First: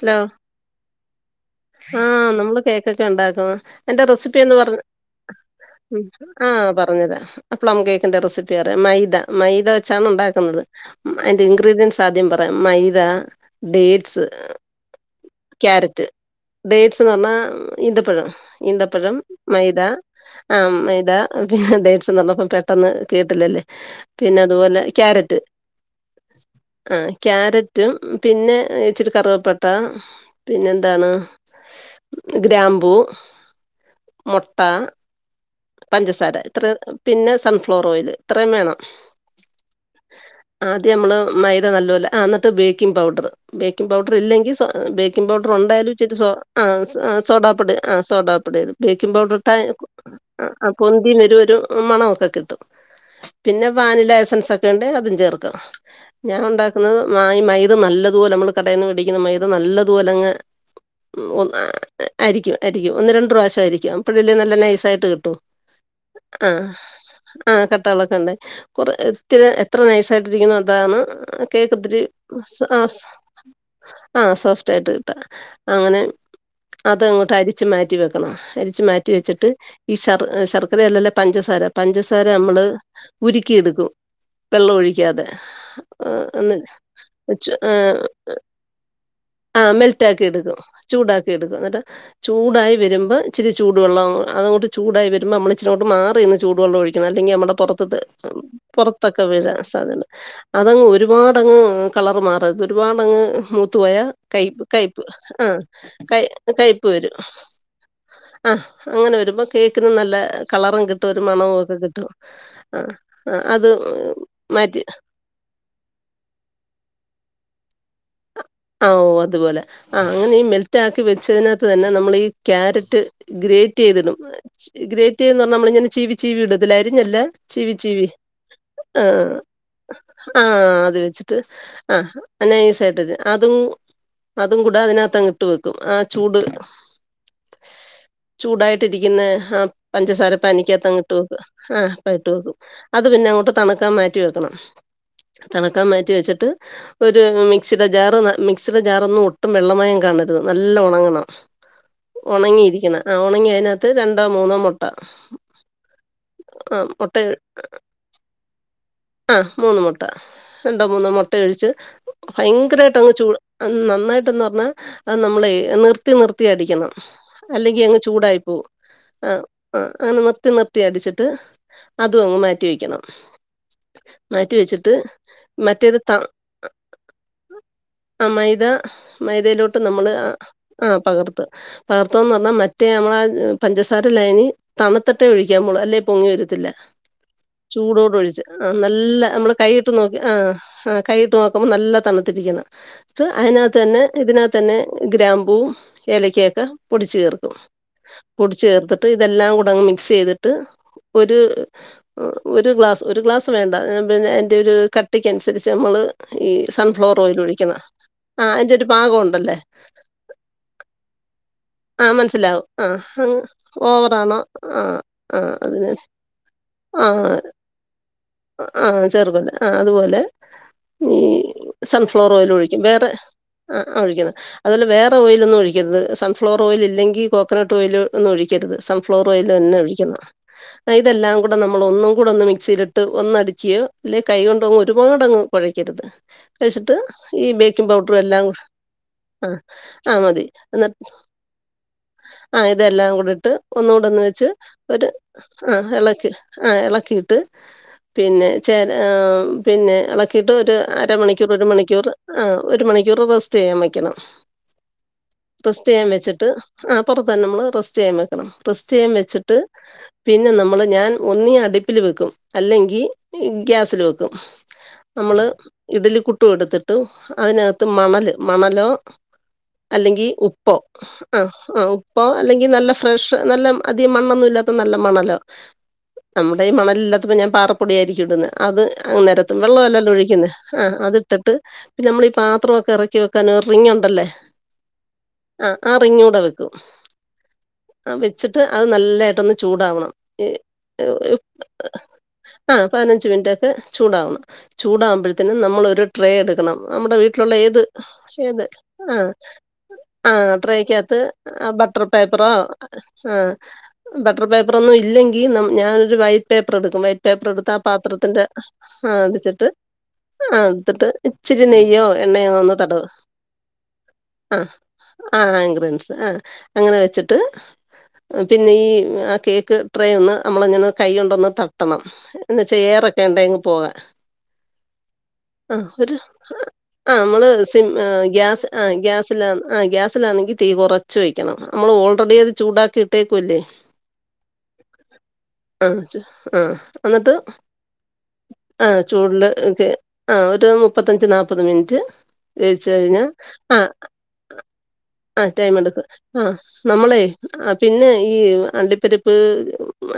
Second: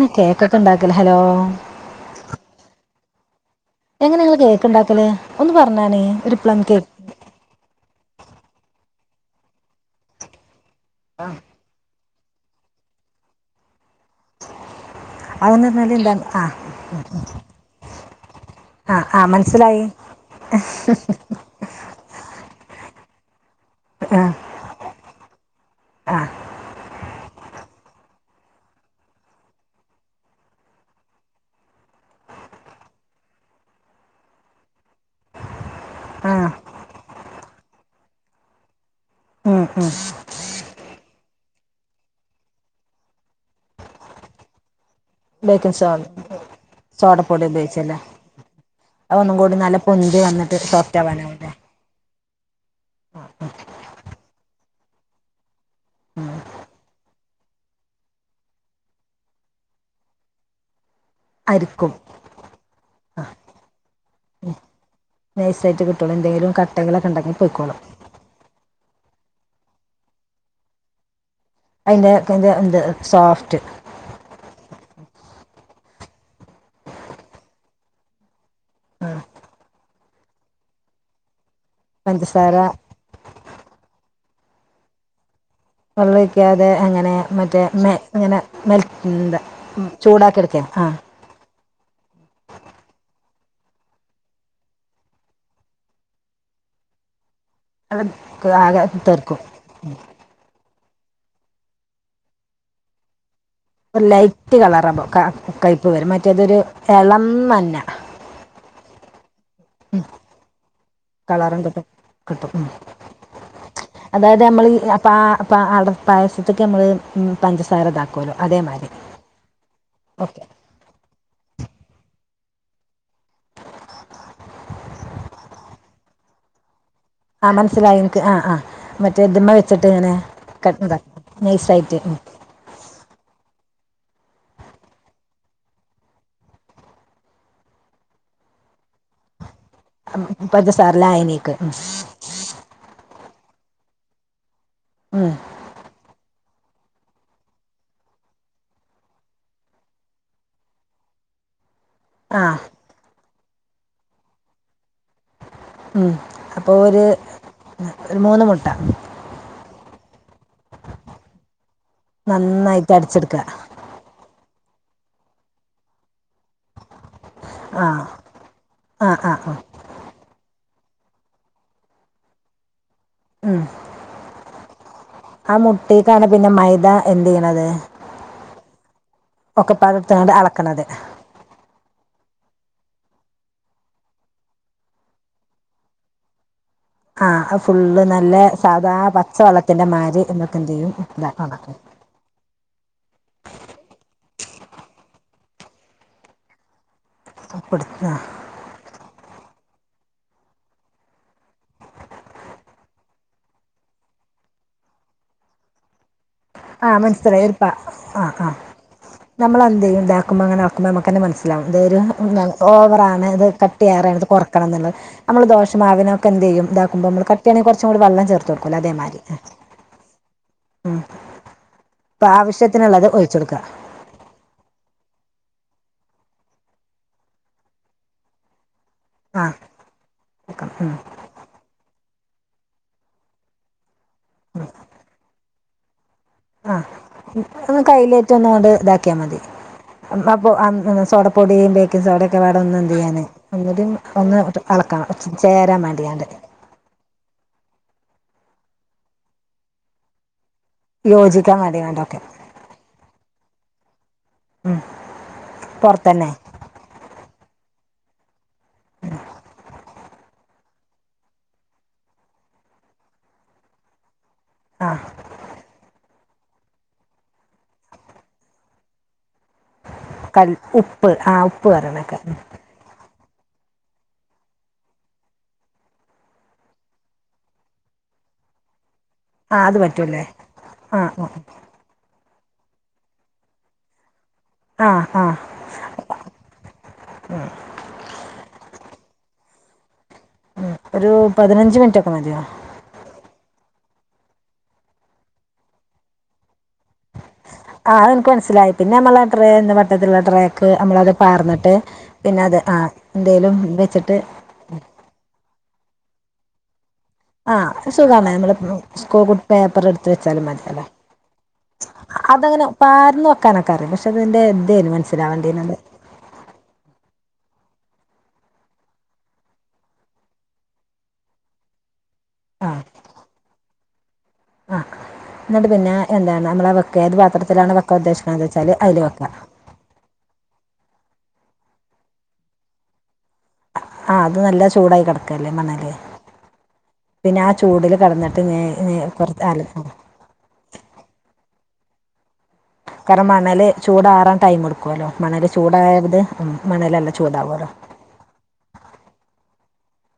Hello കേക്കൊക്കെ ഉണ്ടാക്കല് hello ആഹ് നമ്മള് കേക്കൊക്കെ ഉണ്ടാക്കും അതിന്റെ എങ്ങനെ നിങ്ങൾ റെസിപ്പി ഒന്ന് കേക്ക് പറഞ്ഞ് ഉണ്ടാക്കല് ഒന്ന് പറഞ്ഞാണേ ഒരു പ്ലം ആഹ് കേക്ക് പറഞ്ഞ്തരാം പ്ലം കേക്കിന്റെ റെസിപ്പി അറിയാം മൈദ മൈദ വെച്ചാണ് ഉണ്ടാക്കുന്നത് അതിന്റെ ഇൻഗ്രീഡിയൻസ് ആദ്യം പറയാം മൈദ ഡേറ്റ്സ് അതെന്ന് പറഞ്ഞാൽ ക്യാരറ്റ് എന്താണ് ആ ഡേറ്റ്സ് എന്ന് പറഞ്ഞാ ഈന്തപ്പഴം ആ ഈന്തപ്പഴം ആ മൈദ മനസ്സിലായി ആം മൈദ. പിന്നെ ഡേറ്റ്സന്ന് പറഞ്ഞപ്പൊ പെട്ടന്ന് കേട്ടില്ലല്ലേ ആ പിന്നെ അതുപോലെ ക്യാരറ്റ് ആ ആഹ് ക്യാരറ്റും പിന്നെ ഇച്ചിരി കറവപ്പ ട്ട പിന്നെ എന്താണ് ഗ്രാമ്പൂ. മൊട്ട. ആ പഞ്ചസാര ഇത്രേ പിന്നെ സൺഫ്ലവർ ഓയില് ഇത്രയും വേണം. ഉം ഉം ആദ്യം നമ്മള് മൈദ നല്ലോലെ എന്നിട്ട് ബേക്കിംഗ് പൗഡർ ബേക്കിംഗ് പൗഡർ ഇല്ലെങ്കിൽ സോ ബേക്കിംഗ് പൗഡർ ഉണ്ടായാലും ഇച്ചിരി സോ ആഹ് സോഡപ്പൊടി സോഡാപ്പൊടി ഉപയോഗിച്ചല്ലേ ആഹ് സോഡാപ്പൊടി ഇടും ബേക്കിംഗ് അത് ഒന്നും കൂടി പൗഡറിട്ടാ നല്ല പൊന്തി വന്നിട്ട് സോഫ്റ്റ് പൊന്തിവരും ആവാനാവില്ലേ ഒരു മണൊവൊക്കെ കിട്ടും പിന്നെ വാനില എസൻസ് ഒക്കെ ഉണ്ടേ അതും ചേർക്കാം. ഞാൻ ഉണ്ടാക്കുന്നത് ഈ മൈദ നല്ലതുപോലെ നമ്മള് കടയിൽ നിന്ന് മേടിക്കുന്ന മൈദ നല്ലതുപോലെ അങ്ങ് ഉം അരിക്കും അരിക്കും അരിക്കും ഒന്ന് രണ്ട് പ്രാവശ്യം അരിക്കും അപ്പൊഴല്ലെ നല്ല നൈസായിട്ട് കിട്ടു നൈസായിട്ട് കിട്ടുള്ളൂ എന്തേലും കട്ടകളൊക്കെ ഉണ്ടെങ്കിൽ പൊയ്ക്കോളും ഇത് കൊറ എത്ര നൈസായിട്ട് ഇരിക്കുന്നോ അതാണ് കേക്ക് ഒത്തിരി അതിൻ്റെ അതിൻ്റെ എന്ത് ആഹ് സോ സോഫ്റ്റ് ആഹ് സോഫ്റ്റ് ആയിട്ട് കിട്ടും അങ്ങനെ അതങ്ങോട്ട് അരിച്ചു മാറ്റി വെക്കണം അരിച്ചു മാറ്റി വെച്ചിട്ട് ഈ ശർ ശർക്കരയല്ലല്ലോ പഞ്ചസാര പഞ്ചസാര നമ്മള് ഉരുക്കിെയെടുക്കും വെള്ളം ഒഴിക്കാതെ. വെള്ളം ആഹ് ആഹ് അന്നി ഒഴിക്കാതെ അങ്ങനെ വെച്ചു മറ്റേ മെ ഇങ്ങനെ മെൽറ്റ് എന്താ ആഹ് മെൽ റ്റാക്കി ചൂടാക്കി എടുക്കും എടുക്കുക ആ ചൂടാക്കി എടുക്കും എന്നിട്ട് ചൂടായി വരുമ്പോൾ ഇച്ചിരി ചൂട് വെള്ളം അതങ്ങോട്ട് ചൂടായി വരുമ്പോ നമ്മള് ഇച്ചിരി അങ്ങോട്ട് മാറി നിന്ന് ചൂട് വെള്ളം ഒഴിക്കണം അല്ലെങ്കി നമ്മുടെ പുറത്ത് ത്തത് അത് ആകെ പുറത്തൊക്കെ തെറിക്കും വീഴാൻ സാധ്യത അതങ്ങ് ഒരുപാടങ്ങ് കളർ മാറരുത് ഒരുപാടങ്ങ് മൂ ത്ത് പോയ ഒരു കയ് ലൈറ്റ് കയിപ്പ് കളറാകുമ്പോൾ ആഹ് കയ്പ്പ് വരും ക മറ്റേതൊരു കയിപ്പ് വരും. ഇളം മഞ്ഞ ആഹ് അങ്ങനെ വരുമ്പോ കേക്കിനും നല്ല കളറും കിട്ട ഇട്ട ഒരു മണവും ഒക്കെ കിട്ടും ആഹ് അത് മാറ്റി പ അട പായസത്തൊക്കെ നമ്മൾ പഞ്ചസാര ഇതാക്കും കൊലോ അതേ മാതി ആഹ് ഓഹ് അതുപോലെ ആഹ് അങ്ങനെയീ മെൽ റ്റാക്കി വെച്ചതിനകത്ത് തന്നെ നമ്മൾ ഈ ക്യാരറ്റ് ഗ്രേറ്റ് ചെയ്തിടും. ഗ്രേറ്റ് ചെയ്തെന്ന് പറഞ്ഞാ നമ്മളിങ്ങനെ ചീവി ചീവി ഇടത്തില്ലേ അരിഞ്ഞല്ല ആ ചീവി മനസ്സിലായി ചീവി എനിക്ക് ആ ആ മറ്റേ ആഹ് ഇതിമ്മ വെച്ചിട്ട് ഇങ്ങനെ ആഹ് കട്ട് അത് ഇതാക്കും വെച്ചിട്ട് നൈസായിട്ട് ഉം. ആഹ് നൈസ്ആയിട്ട് അതും, അതും കൂടെ അതിനകത്ത്ങ്ങിട്ട്, വെക്കും, ആഹ് ചൂട് ചൂടായിട്ടിരിക്കുന്ന, ആഹ് പഞ്ചസാര പ ഉം, പഞ്ചസാര അനിക്കാത്തങ്ങിട്ട്, വെക്കും, ലായനിക്ക് ഉം. ആഹ് അ ഇട്ട് വെക്കും, അത് പിന്നെ അങ്ങോട്ട്, തണുക്കാൻ മാറ്റി വെക്കണം. ഉം. തണക്കാൻ, മാറ്റി വെച്ചിട്ട്, ഒരു മിക്സിടെ ജാറ് മിക്സിയുടെ, ജാറ ഒന്നും, ഒട്ടും വെള്ളമായം, കാണരുത് നല്ല, ഉണങ്ങണം. ആ ഉണങ്ങിയിരിക്കണ, ആഹ്, ഉണങ്ങിയ അതിനകത്ത്, രണ്ടോ മൂന്നോ മുട്ട. ഉം, അപ്പൊ ആ ഒരു മുട്ട ഒരു മൂന്ന് മുട്ട ആഹ്, മൂന്ന് മുട്ട മുട്ട, രണ്ടോ മൂന്നോ മുട്ട ഒഴിച്ച്, നന്നായിട്ട് ഭയങ്കരമായിട്ട് അങ്ങ്, ചൂ അടിച്ചെടുക്കുക നന്നായിട്ട് ന്ന് പറഞ്ഞ, നമ്മളെ നിർത്തി, നിർത്തി, അടിക്കണം. അല്ലെങ്കി, ആ അങ്ങ് ചൂടായിപ്പോ, ആ ആ ആഹ്. ആ ആഹ് അങ്ങനെ നിർത്തി, നിർത്തി, അടിച്ചിട്ട് അതും, അങ്ങ് മാറ്റി വെക്കണം. ഉം ആഹ്, മറ്റേത് മുട്ടക്കാണ് പിന്നെ, മൈദ എന്ത് ചെയ്യണത്? ആഹ് മൈദ മൈദയിലോട്ട്, നമ്മള് ഒക്കെപ്പാടെടുത്താണ്ട് അളക്കണത് ആഹ്, പകർത്ത പകർത്തന്ന്, പറഞ്ഞാൽ മറ്റേ, നമ്മളെ പഞ്ചസാര, ലൈനി തണുത്ട്ടേ ഒഴിക്കാമുള്ള്, അല്ലെ പൊങ്ങി, വരത്തില്ല. ആഹ്, ഫുള്ള് ചൂടോടെ നല്ല ഒഴിച്ച് ആഹ് സാധാ നല്ല പച്ച നമ്മള് വെള്ളത്തിന്റെ കൈയിട്ട് നോക്കി മാരി ആഹ ഇതൊക്കെ എന്ത് ചെയ്യും ആഹ കൈയിട്ട് നോക്കുമ്പോ ഇതാക്ക നല്ല തണുത്തിരിക്കുന്ന അതിനകത്ത് തന്നെ ഇതിനകത്തന്നെ ഗ്രാമ്പൂവും എലക്കയൊക്കെ പൊടിച്ച് ചേർക്കും [unintelligible] കുടിചേർത്തിട്ട് ഇതെല്ലാം കൂടെങ്ങ് മിക്സ്യ്തിട്ട് ഒരു ഒരു ഗ്ലാസ് ഒരു ഗ്ലാസ് വേണ്ട പിന്നെ അയ്ന്റെ ഒരു കട്ടിക്കഅനുസരിച്ച് നമ്മള് ഈ ആ സൺഫ്ലവർ ഓയിൽ മനസ്സിലായി ഒരു പ ഒഴിക്കണം ആഹ ആഹ ആഹ് അതിന്റെ ഒരു പാകം ഉണ്ടല്ലേ നമ്മൾെന്തയ്യ ഉണ്ടാക്കുമ്പോൾ അങ്ങനെക്കുമ്പോ നമുക്കന്നെ മനസ്സില ആഹ് മനസ്സിലാവും ആഹ് ഓവറണ് ഇത് കട്ട് യ്യറാണ്ത് ഓവറാണോ കൊറക്കണം എന്നുള്ളത് ആഹ് നമ്മള് ആഹ് അതിന് ദോഷമാവിനോ എന്ത്‌യ്യും ഇതാക്കുമ്പോ നമ്മ ആഹ് കട്ടിയണെങ്ക കുറച്ച കൂടി വള്ളം ചേർത്ത്ടുക്കല്ല അതേമാരി ആഹ അതുപോലെ ഈ അപ്പൊ സൺഫ്ലോർ ഓയിൽ ഒഴിക്കും ആവശ്യത്തിനുള്ളത് വേറെ ഒഴിച്ചു കൊടുക്കുക ആ ആഹ ഒഴിക്കുന്ന അതുപോലെ വേറെ ഓയിൽന്നും ഒഴിക്കരുന്നത് സം ഫ്ലോർ ഓയിൽ ഇല്ലെങ്കിൽ കോക്കോനട്ട് ഓയിലൊന്നും ഒഴിക്കരുത് സം ഫ്ലോർ ആഹ് ഓൽന്നെ ഒഴിക്കണം ഉം ഇതെല്ലാം കൂടെ നമ്മള് ഒന്നും കൂടെ ഒന്ന് മിക്സിയിലിട്ട് ഒന്നടിച്ച് ഇല്ലെ കൈ കൊണ്ടങ്ങ് ഒരുപാട്ങ്ങ് കുഴയ്ക്കരുത്. ആ കഴിച്ചിട്ട് ഈ ഒന്ന് ബേക്കിംഗ് പൗഡറും കയ്യിലേറ്റ് എല്ലാം ഒന്നുകൊണ്ട് ഇതാക്കിയാൽ മതി ആഹ ആഹ മതി അപ്പോൾ ന്ന സോഡപ്പൊടിയും ബേക്കിംഗ് സോഡയൊക്കെ പാടെ ആഹ ഒന്ന് എന്ത് ഇതെല്ലാം ചെയ്യാൻ കൂടിട്ട് ഒന്നുകൂടി ഒന്നുകൂടന്ന് ഒന്ന് വെച്ച് ഒരു ഇളക്കണം ചേരാൻ ആഹ വേണ്ടിയാണ്ട് നമ്മക് ആഹ ഇളക്കിയിട്ട് പിന്നെ ചേ പിന്നെ ഇളക്കിയിട്ട് ഒരു അരമണിക്കൂർ യോജിക്കാൻ ഒരു വേണ്ടി മണിക്കൂർ വേണ്ടൊക്കെ ആഹ ഒരു മണിക്കൂർ റെസ്റ്റ് ചെയ്യാൻ വെക്കണം. റസ്റ്റ് ചെയ്യാൻ പുറത്ത് തന്നെ വെച്ചിട്ട് ആപുറത്ത് തന്നെ നമ്മള് റസ്റ്റ് ചെയ്യാൻ വെക്കണം റസ്റ്റ് ചെയ്യാൻ വെച്ചിട്ട് പിന്നെ നമ്മൾ ഞാൻ ഒന്നി അടുപ്പിൽ വെക്കും അല്ലെങ്കിൽ ഗ്യാസിൽ വെക്കും. ആ നമ്മള് ഇഡലിക്കുട്ടും എടുതിട്ട് ട് അതിനകത്ത് മണല് മണലോ അല്ലെങ്കിൽ കൽ ഉപ്പോ ഉപ്പ് ആ ആഹ ഉപ്പ് ആഹ ഉപ്പ പറയണൊക്കെ അല്ലെങ്കിൽ നല്ല ഫ്രഷ് നല്ല അധികം മണ്ണൊന്നും ഇല്ലാത്ത നല്ല മണ്ണല്ലോ നമ്മുടെ ഈ മണലില്ലാത്തപ്പോ ഞാന് പാറപ്പൊടിയരിക്കും ഇടുന്ന അത് ആ അനേരത്തും അത് വെള്ളല്ലലോ പറ്റൂലേ ഒഴിക്കുന്ന ആഹ് ആ അത് ഇട്ടിട്ട് പിന്നെ നമ്മളീഈപാത്രക്കെ ഇറക്കി വെക്കാന റിംഗ ഉണ്ടല്ലേ? ആഹ ആഹ ആഹ ആഹ റിങ്ങൂടെ വെക്കും ആഹ വെച്ചിട്ട് അത് നല്ലതായിട്ടൊന്ന് ചൂടാവണം. ഏ ഉം. ഒരു പതിനഞ്ച് മിനിറ്റ് ഒക്കെ [unintelligible] മതിയോ ആഹ പതിനഞ്ച് മിനിറ്റ് ഒക്കെ ചൂടാവണം ചൂടാകുമ്പോഴത്തനും നമ്മളൊ ഒരു ട്രേ എടുക്കണം നമ്മുടെ വീട ട്ടിലുള്ള ഏത് ആ അതെനിക്ക് ഏത് മനസ്സിലായി പിന്നെ നമ്മൾ ആഹ ആ ട്രേ എന്ന വട്ടത്തിലുള്ള ആഹ ട്രേക്ക് നമ്മളത് ട്രെക്കകത്ത് പാർന്നിട്ട് ബട്ടർ പിന്നെ പേപ്പറോ അത് ആ ആഹ എന്തെങ്കിലും വെച്ചിട്ട് ബ ട്ടർ പേപ്പറോന്നും ഇല്ലങ്കി ഞാനൊരു വൈറ്റ് പേപ്പർ എടുക്കും വൈ പേപ്പർ എടുത്ത ആ ആഹ് സുഖാണ് പാത്രത്തിന്റെ നമ്മള് സ്കൂൾ അതിട്ടിട്ട് പേപ്പർ എടുത്ത് വെച്ചാലും മതിയല്ലോ ആടുത്തിട്ട് ഇച്ചിരി നെയ്യോ എണ്ണയോ അതങ്ങനെ ഒന്ന് തടവ് പാർന്ന് വെക്കാനൊക്കെ അറിയാം പക്ഷെ അതിന്റെ ആ ഇതേനു ആ മനസ്സിലാവേണ്ടീനത് ആങ്ക്ര സ് അങ്ങനെ വെച്ചിട്ട്. പിന്നെ ഈ ആ കേക്ക് ട്രെ ഒന്ന് നമ്മളങ്ങനെ കൈകൊണ്ടൊന്ന് തട്ടണം. എന്നച്ചാ ആഹ് ഏറൊക്കെ ഉണ്ടെങ് പോവാ ആഹ് ന്നട്ട് പിന്നെ എന്താണ് നമ്മളെ വെക്ക ആ ഏത് നമ്മൾ പാത്രത്തിലാണ് വെക്കാ ഉദ്ദേശിക്കണന്ന് വെച്ചാല് അതില് വെക്കാ. ആഹ് ഗ്യാസിലാണെങ്കി തീ കൊറച്ച് വെക്കണം നമ്മള് ഓൾറെഡി അത് ചൂടാക്കി ഇട്ടേക്കല്ലേ. ആഹ് അത് നല്ല ചൂടായി കടക്കല്ലേ മണല് ചു- ആ എന്നിട്ട് പിന്നെ ആ ചൂടില് കടന്നി ട്ട് നേ നേ പൊറത്ത് അലകും ആഹ് ഒരു മുപ്പത്തഞ്ച് നാല്പ്പത് മിനിറ്റ്. വേവിച്ച് കാരണം കഴിഞ്ഞാൽ മണൽ ചൂടാറാൻ ടൈംടുക്കൊല്ലോ. ആഹ് ടൈമടുക്കും ആഹ് നമ്മളെ ചൂടാവുമല്ലോ ആഹ് പിന്നെ ഈ അ പരിപ്പ്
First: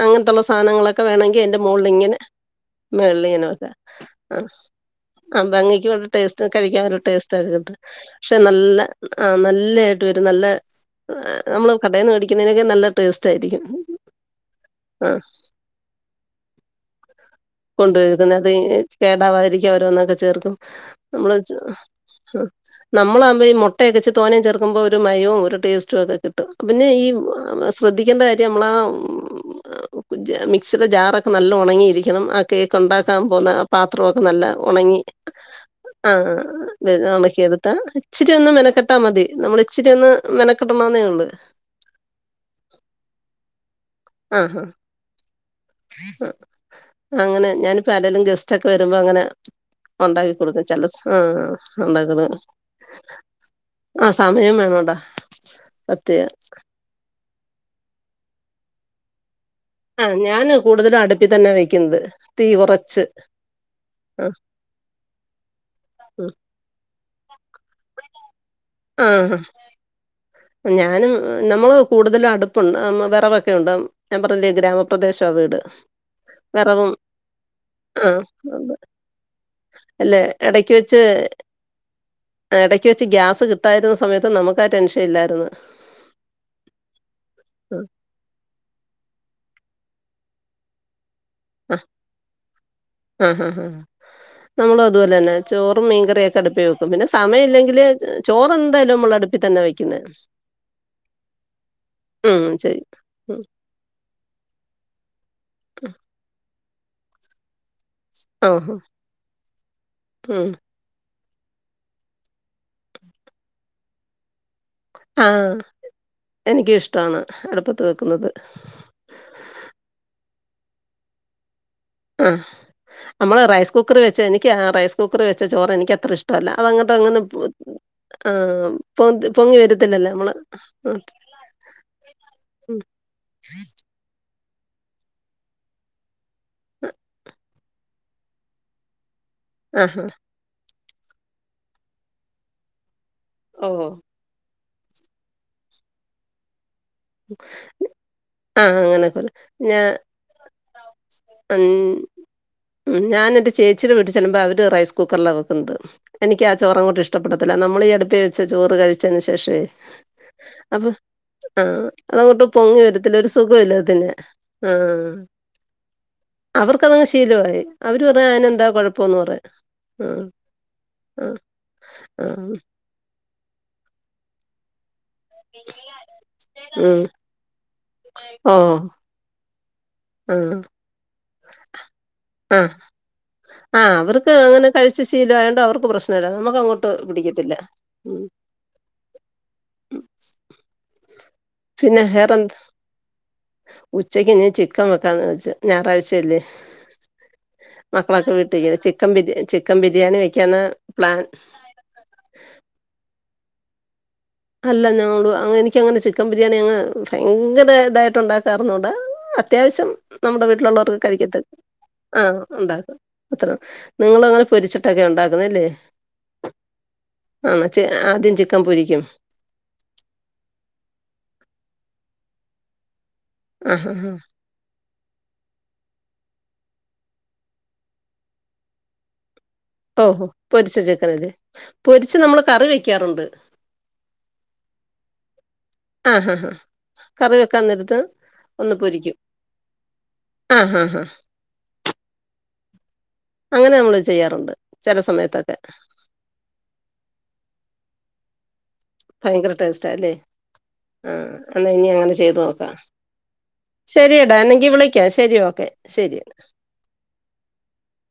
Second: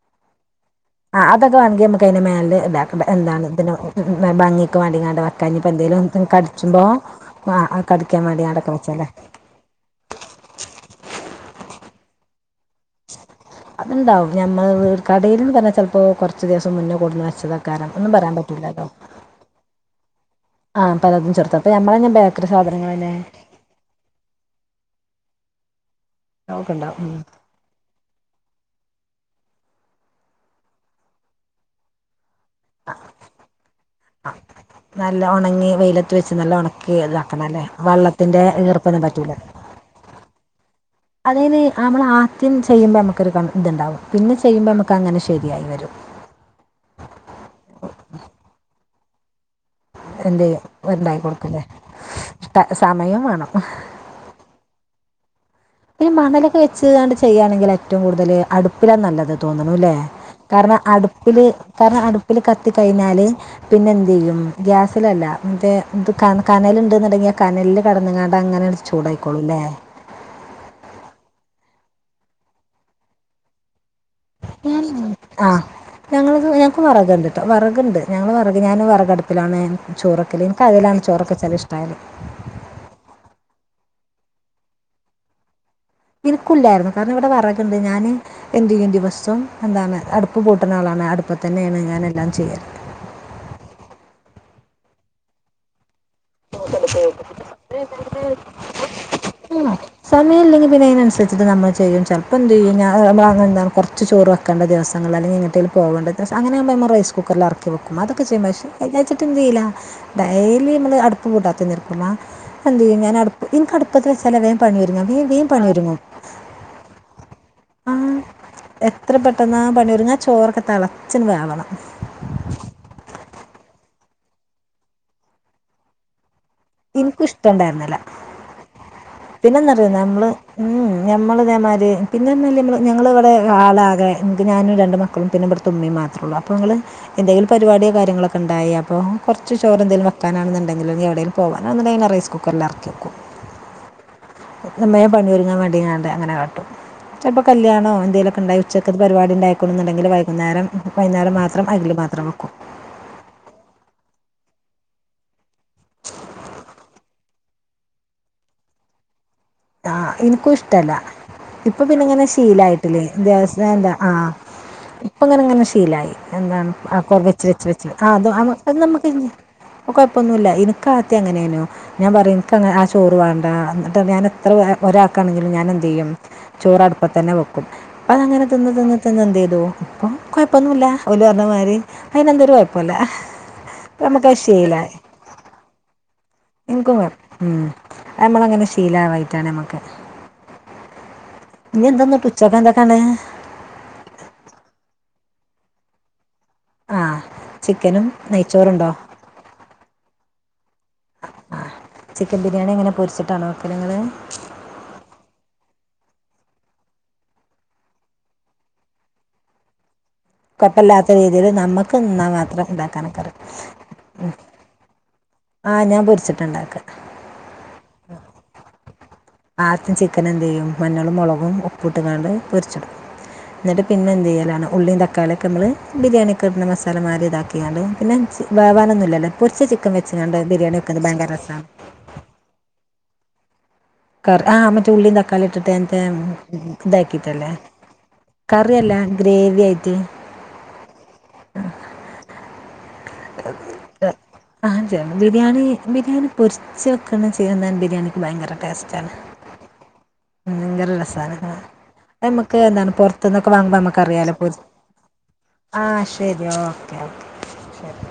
അങ്ങനത്തുള്ള സാനങ്ങളൊക്കെ ഒക്കെ ആ വേണങ്കി അതൊക്കെ എന്റെ വേണമെങ്കിൽ നമുക്ക് മുകളിങ്ങനെ അതിൻ്റെ മേലെ ഇതാക്കണ്ട എന്താണ് വെള്ളിങ്ങനൊക്കെ ഇതിന് ആ ഭംഗിക്ക് വേണ്ടിങ്ങാണ്ട് ആ വെക്കാം ഇനിയിപ്പോൾ ഭങ്ങിക്ക് എന്തെങ്കിലും ടേസ്റ്റ് കഴിക്കാൻ കടിച്ചുമ്പോൾ ഒരു ടേസ്റ്റാത് കടിക്കാൻ പക്ഷെ വേണ്ടിങ്ങാണ്ടൊക്കെ നല്ല വെച്ചല്ലേ ആഹ് നല്ലായിട്ട് വരും നല്ല നമ്മള് കടയിൽന്ന് മേടിക്കുന്നതിനേക്കലും നല്ല ടേസ്റ്റ് ആയിരിക്കും അത്ണ്ടാവും ഞമ്മൾ ആ കടയിന്ന് പറഞ്ഞ ചലപ്പോ കൊറച്ച് ദിവസം മുന്നേ കൊണ്ടന്ന് വെച്ചതാകും കൊണ്ട് വെക്കുന്നത് അത് കേടാവാതിരിക്കാൻ ഓരോന്നൊക്കെ ചേർക്കും ആ പലതും നമ്മള് ചേർത്ത് അപ്പോൾ നമ്മൾ തന്നെ ബേക്കറി സാധനങ്ങൾ തന്നെ നമ്മളാകുമ്പോ ഈ മൊ- മൊട്ടയെക്കെ ഇച്ചിരി തോനയും ചേർക്കുമ്പോൾ ഒരു മയും ഒരു ടേസ്റ്റും ഒക്കെ കിട്ടും ഒക്കെ പിന്നെ ഉണ്ടാവും ഈ ഉം. ശ്രദ്ധിക്കേണ്ട കാര്യം നമ്മളാ മിക്സിലെ ജാറൊക്കെ നല്ല ഒണങ്ങിയിരിക്കണം ആ കേക്ക് ഉണ്ടാക്കാൻ പോകുന്ന പാത്രൊക്കെ നല്ല ഒണങ്ങി നല്ല ഉണങ്ങി വെയിലത്ത് ആഹ് വെച്ച് നല്ല ആഹ് ഉണക്കി ഇതാക്കണം അല്ലേ ഒണക്കിഎട്ത്താ ഇച്ചിരി വെള്ളത്തിൻ്റെ ഒന്ന് മെനക്കെട്ടാ ഈർപ്പൊന്നും മതി പറ്റില്ല നമ്മൾ ഇച്ചിരി ഒന്ന് മെനക്കെടണന്നേ ഒള്ളൂ അതിന് നമ്മൾ ആദ്യം ചെയ്യുമ്പോൾ നമുക്കൊരു ഇതുണ്ടാവും പിന്നെ ആഹ് ഹാ ചെയ്യുമ്പോ നമുക്ക് അങ്ങനെ ശരിയായി വരും. അങ്ങനെ ഞാനിപ്പരേലും ഗെസ്റ്റ് ഒക്കെ വരുമ്പോ അങ്ങനെ ഒണ്ടാക്കി എന്ത് ചെയ്യും കൊടുക്കും ചെല ഉണ്ടാക്കി ആഹ് കൊടുക്കല്ലേ ഉണ്ടാക്കുന സമയം വേണം ആഹ് സമയം വേണോടാ പിന്നെ സത്യാ മണലൊക്കെ വെച്ച് താണ്ട് ചെയ്യുകയാണെങ്കിൽ ഏറ്റവും കൂടുതൽ അടുപ്പിലാണ് നല്ലത് തോന്നുണു ല്ലേ ആഹ് ഞാന് കാരണം കൂടുതലും അടുപ്പി അടുപ്പില് തന്നെ വെക്കുന്നത് കാരണം അടുപ്പില് തീ കത്തി കൊറച്ച് കഴിഞ്ഞാല് പിന്നെ എന്ത് ആഹ് ചെയ്യും ഗ്യാസിലല്ല മറ്റേ ഇത് ഉം കനല് ഉണ്ടന്ന് ഉണ്ടെങ്കിൽ കനലില് കടന്നങ്ങാണ്ട് അങ്ങനെ ആഹ് ചൂടായിക്കോളും അല്ലേ ഞാനും നമ്മള് കൂടുതലും അടുപ്പുണ്ട് വിറകൊക്കെ ഉണ്ട് ഞാൻ പറഞ്ഞില്ലേ ഗ്രാമപ്രദേശമാ വീട് ഞങ്ങളത് ഞങ്ങൾക്കും വെറകും വറക് ഉണ്ട്ട്ടോ വിറക്ണ്ട് ആഹ് ഞങ്ങള് വറക് ഞാനും വറകടുപ്പ് ടുപ്പിലാണ് ചോറ് അല്ലെ വെക്കൽ എനിക്ക് എടക്ക് വെച്ച് അതിലാണ് ചോറൊക്കെ വെച്ചാ ഇഷ്ടകല് എടക്ക് വെച്ച് ഗ്യാസ് കിട്ടായിരുന്ന സമയത്ത് നമുക്ക് ആ ടെൻഷൻ ഇല്ലായിരുന്നു ഇനിക്കുല്ലായിരുന്നു കാരണം ഇവിടെ വറകുണ്ട് ആ. ഞാന് എന്ത് ചെയ്യും ദിവസം എന്താണ് അടുപ്പ് പൂട്ടുന്ന ആളാണ് അടുപ്പത്ത് തന്നെയാണ് ഞാൻ എല്ലാം ചെയ്യാറ് ആഹ് ആഹ് നമ്മളും അതുപോലെ തന്നെ ചോറും മീൻകറിയൊക്കെ അടുപ്പി വെക്കും പിന്നെ സമയം ഇല്ലെങ്കില് ചോറ് എന്തായാലും നമ്മൾ അടുപ്പി തന്നെ വെക്കുന്നത് സമയമില്ലെങ്കിൽ പിന്നെ അതിനനുസരിച്ചിട്ട് നമ്മൾ ചെയ്യും ചെലപ്പോ എന്ത് ചെയ്യു ഞാൻ [unintelligible] ചോറ് വെക്കണ്ട ദിവങ്ങൾ അല്ലെ എങ്ങട്ടേലു പോകേണ്ടി അങ്ങനെകുമോ നമ്മ റൈയ്സ് കുക്കറിൽ ഇറക്കും- എറക്കി വെക്കും അതൊക്കെ ചെയ്യും പക്ഷ ആഹ് എല്ലാച്ചിട്ട് എത്നയ്യൂല ഉം ഡെലി നമ്മള് അടു- അടുപ്പ് കൂട്ടാതെ നിക്കും ആ എന്ത് ചെയ്യും ഞാൻ അടുപ്പ എനിക്ക് അടുപ്പ അടുപ്പത്ത് വച്ചാല് വേഗം പണി ഒരുങ്ങു വേഗം വേഗം ആഹ് പണി ഒരുങ്ങും എനിക്കും ഇഷ്ടമാണ് അടുപ്പത്ത് അഹ് വെക്കുന്നത് എത്ര പെട്ടെന്നാ പണിയെരുങ്ങാ ആ ചോറൊക്കെ തളച്ചങ്ങ് വേവണം ആഹ് നമ്മള് റൈസ് കുക്കർ വെച്ച് എനിക്ക് ആ റൈസ് കുക്കർ വെച്ച ചോറ് എനിക്ക് അത്ര ഇഷ്ട ഇഷ്ടല്ല അ അത് അങ്ങട്ട് അങ്ങനെ എനിക്കും ആ പിന്നെന്താറിയോ നമ്മള് ഉം ഉംഞമ്മൾ ഇതേമാതിരി പിന്നൊനില നമ്മൾ ഉം. ഞങ്ങൾ ഇവിടെ ആളാകെ ഞാനും രണ്ട് മക്കളും പിന്നെ ഇവിടുത്തുമ്മയും മാത്രേള്ളൂ അപ്പോ നിങ്ങൾ എന്തെങ്കിലും പരിപടിയോ കാര്യങ്ങളൊക്കെ ഉണ്ടായി അപ്പോൾ കുറച്ച് ചോറെ ആഹാ എന്തങ്കിലും വെക്കാനാണെന്നു ണ്ടെങ്കി ഇനി എവിടെേലും പോകൻ ആന്നുണ്ടെങ്കി റൈയ്സ് കുക്കറിൽ ഇറക്കിവക്കും ഓഹ് വേഗം വേഗം പണിയൊരുങ്ങാൻ വേണ്ടി ഞാൻടെ അങ്ങനെ കാട്ടും ചിലപ്പോ കല്യാണോ എന്തെലൊക്കെ ഉണ്ടായി ആഹ് ഉച്ചയ്ക്കത്തെ അങ്ങനെയൊക്കെ പരിപാടി ഞാൻ ഉണ്ടായിക്കോന്നുണ്ടെങ്കി വൈകുന്നേരം വൈകുന്നേരം മാ മാത്രം ഉം അതില് മാത്രം വക്കും ഉം ഞാൻ എന്റെ ചേച്ചിടെ വീട്ടിൽ ചെല്ലുമ്പോ അവര് റൈസ് കുക്കറില വെക്കുന്നത് എനിക്യ ചോറങ്ങോട്ട് ഇഷ്ടപ്പെടത്തില്ല നമ്മൾ ഈ അടുപ്പി വെച്ച് ചോറ് കഴിച്ചതിന് ശേഷവെ ആഹ് എനിക്കും ഇഷ്ടല്ല ഇപ്പൊ ആഹ് പിന്നെ ഇങ്ങനെ അതങ്ങോട്ട് പൊങ്ങി ശീലായിട്ടില്ലേ വരത്തില്ല ഒരു ദിവസം സുഖവില്ല അത് എന്താ ആ തിന്നാൻ ആഹ് ഇപ്പ ഇങ്ങനെ ഇങ്ങനെ ശീലായി എന്താണ് ആ അവർക്കതങ്ങ് കൊ വെച്ച് ശീലവായി. വെച്ച് വെച്ച് അവര് ആ അത് പറയും അതിനെന്താ അമ്മക്കത് നമ്മക്ക് കൊഴപ്പന്ന് പറയും ഇപ്പ ആഹ് കൊഴപ്പൊന്നു ഇല്ല എനിക്കാദ്യം ആഹ് അങ്ങനെയാനു ഞാൻ പറയും എനി ആഹ് ക്കങ്ങ് ആ ചോറ് വേണ്ട എന്നിട്ട് ഞാന് എത്രയാ ഒരാക്കാണെങ്കിലും ഞാൻ എന്ത് ചെയ്യും ചോറ് ഉം അടുപ്പത്ത് തന്നെ വക്കും അപ്പ അങ്ങെനെ തിന്ന് ഓഹ് തിന്ന് പിന്നെ എന്ത് ചെയ്തു ഇപ്പൊ ആഹ് കൊഴപ്പൊന്നുല്ല ഓല് പറഞ്ഞ മാതിരി അയിന് എന്താ ഒരു കുഴപ്പല്ല ആ അവർക്ക് അങ്ങനെ കഴിച്ചു ശിലയൊണ്ട് അവർക്ക് പ്രശ്നില്ല നമുക്ക് അങ്ങോട്ട് പിടിക്കത്തില്ല ഉം ഷീലാ ആവയിട്ടാണ് നമുക്ക് ഉം. ഇനി പിന്നെ എന്താന്നിട്ട് വെറന്ത് ഉച്ചക്ക് എന്തൊക്കെയാണ് ഉച്ചക്ക് ഇന്ന് ചിക്കൻ വെക്കാന്ന് വെച്ച് ഞായറാഴ്ചല്ലേ ആ ചിക്കനും മക്കളൊക്കെ വീടികെ നെയ്ച്ചോറുണ്ടോ ചിക്കൻ ബി ചിക്കൻ ബിരിയാണി വെക്കന്ന പ്ലാൻ ആ ചിക്കൻ ബിരിയാണി ഇങ്ങനെ പൊരിച്ചിട്ടാണോ വക്കല് നിങ്ങൾ അല്ല ഞങ്ങള് എനിക്കങ്ങനെ ചിക്കൻ ബിരിയാണി അങ്ങ് ഭയങ്കര ഇതായിട്ട് ഉണ്ടാക്കാറുഞ്ഞുടാ അത്യാവശ്യം നമ്മുടെ വീട്ടിലുള്ളവർക്ക് കുഴപ്പമില്ലാത്ത കഴിക്കത്ത രീതിയിൽ നമുക്ക് ആ തിന്നാൻ മാത്രം ഉണ്ടാക്കും ഉണ്ടാക്കാനൊക്കെ അത്ര അറിയും നിങ്ങള് അങ്ങനെ പൊരിച്ചിട്ടൊക്കെയാ ഒണ്ടാക്കുന്നല്ലേ ആ ഞാൻ പൊരിച്ചിട്ടുണ്ടാക്കുക ആണ് ച്ച് ആദ്യം ചിക്കൻ പൊരിക്കും ആദ്യം ചിക്കൻ എന്ത് ചെയ്യും മഞ്ഞളും മുളകും ഉപ്പിട്ട്കാണ്ട് പൊരിച്ചടു ആ എന്നിട്ട് ഹാ പിന്നെ ഹാ എന്ത് ചെയ്യലാണ് ഉള്ളീം തക്കാളി നമ്മള് ബിരിയാണിയിക്കെ ഇടുന്ന മസാല മാതിരി ഇതാക്കിയാണ് പിന്നെ വേവാനൊന്നുലല്ല പൊരിച്ച ചി ക്കാൻ ഓഹോ വെച്ചകണ്ട് ബിരിയാണി പൊരിച്ച വെക്ക്ന്ന ഭയങ്കര ചിക്കനല്ലേ രസ. പൊരിച്ച് നമ്മള് കറി വെക്കാറുണ്ട് കർ ആ എന്നിട്ട് ഉള്ളീ തക്കാളിട്ടിട്ട് ടെ ആ ഹാ ഹാ കറി ഇതാക്കിട്ടല്ലേ വെക്കാൻ നേരത്ത് ഒന്ന് കറിയല്ല പൊരിക്കും ഗ്രേവി ആയിട്ട് ആ ഹ ഹ ഹ അ ദം ചെയ്യാറുണ്ട് ആ ചില ചെർന്നാൻ സമയത്തൊക്കെ ബിരിയാണി ബിരിയാണി പൊരിച്ച് വെക്കണേ ചേർന്നാൻ ബിരിയാണിക്ക് ഭയങ്കരടേസ്സ ഭയങ്കര ടേസ്റ്റ ആല്ലേ ഭയങ്കര രസാണ് അത് നമുക്ക് നോക്കാം എന്താണ് പുറത്തന്നൊക്കെ വാങ്ങുമ്പോ നമ്മുക്ക്റിയാലോ ശരിയെടാ പൊരി എന്നെങ്കി വിളിക്കാം ശരി ഓക്കെ ആ ശരി ഓക്കെ ഓക്കെ ശരി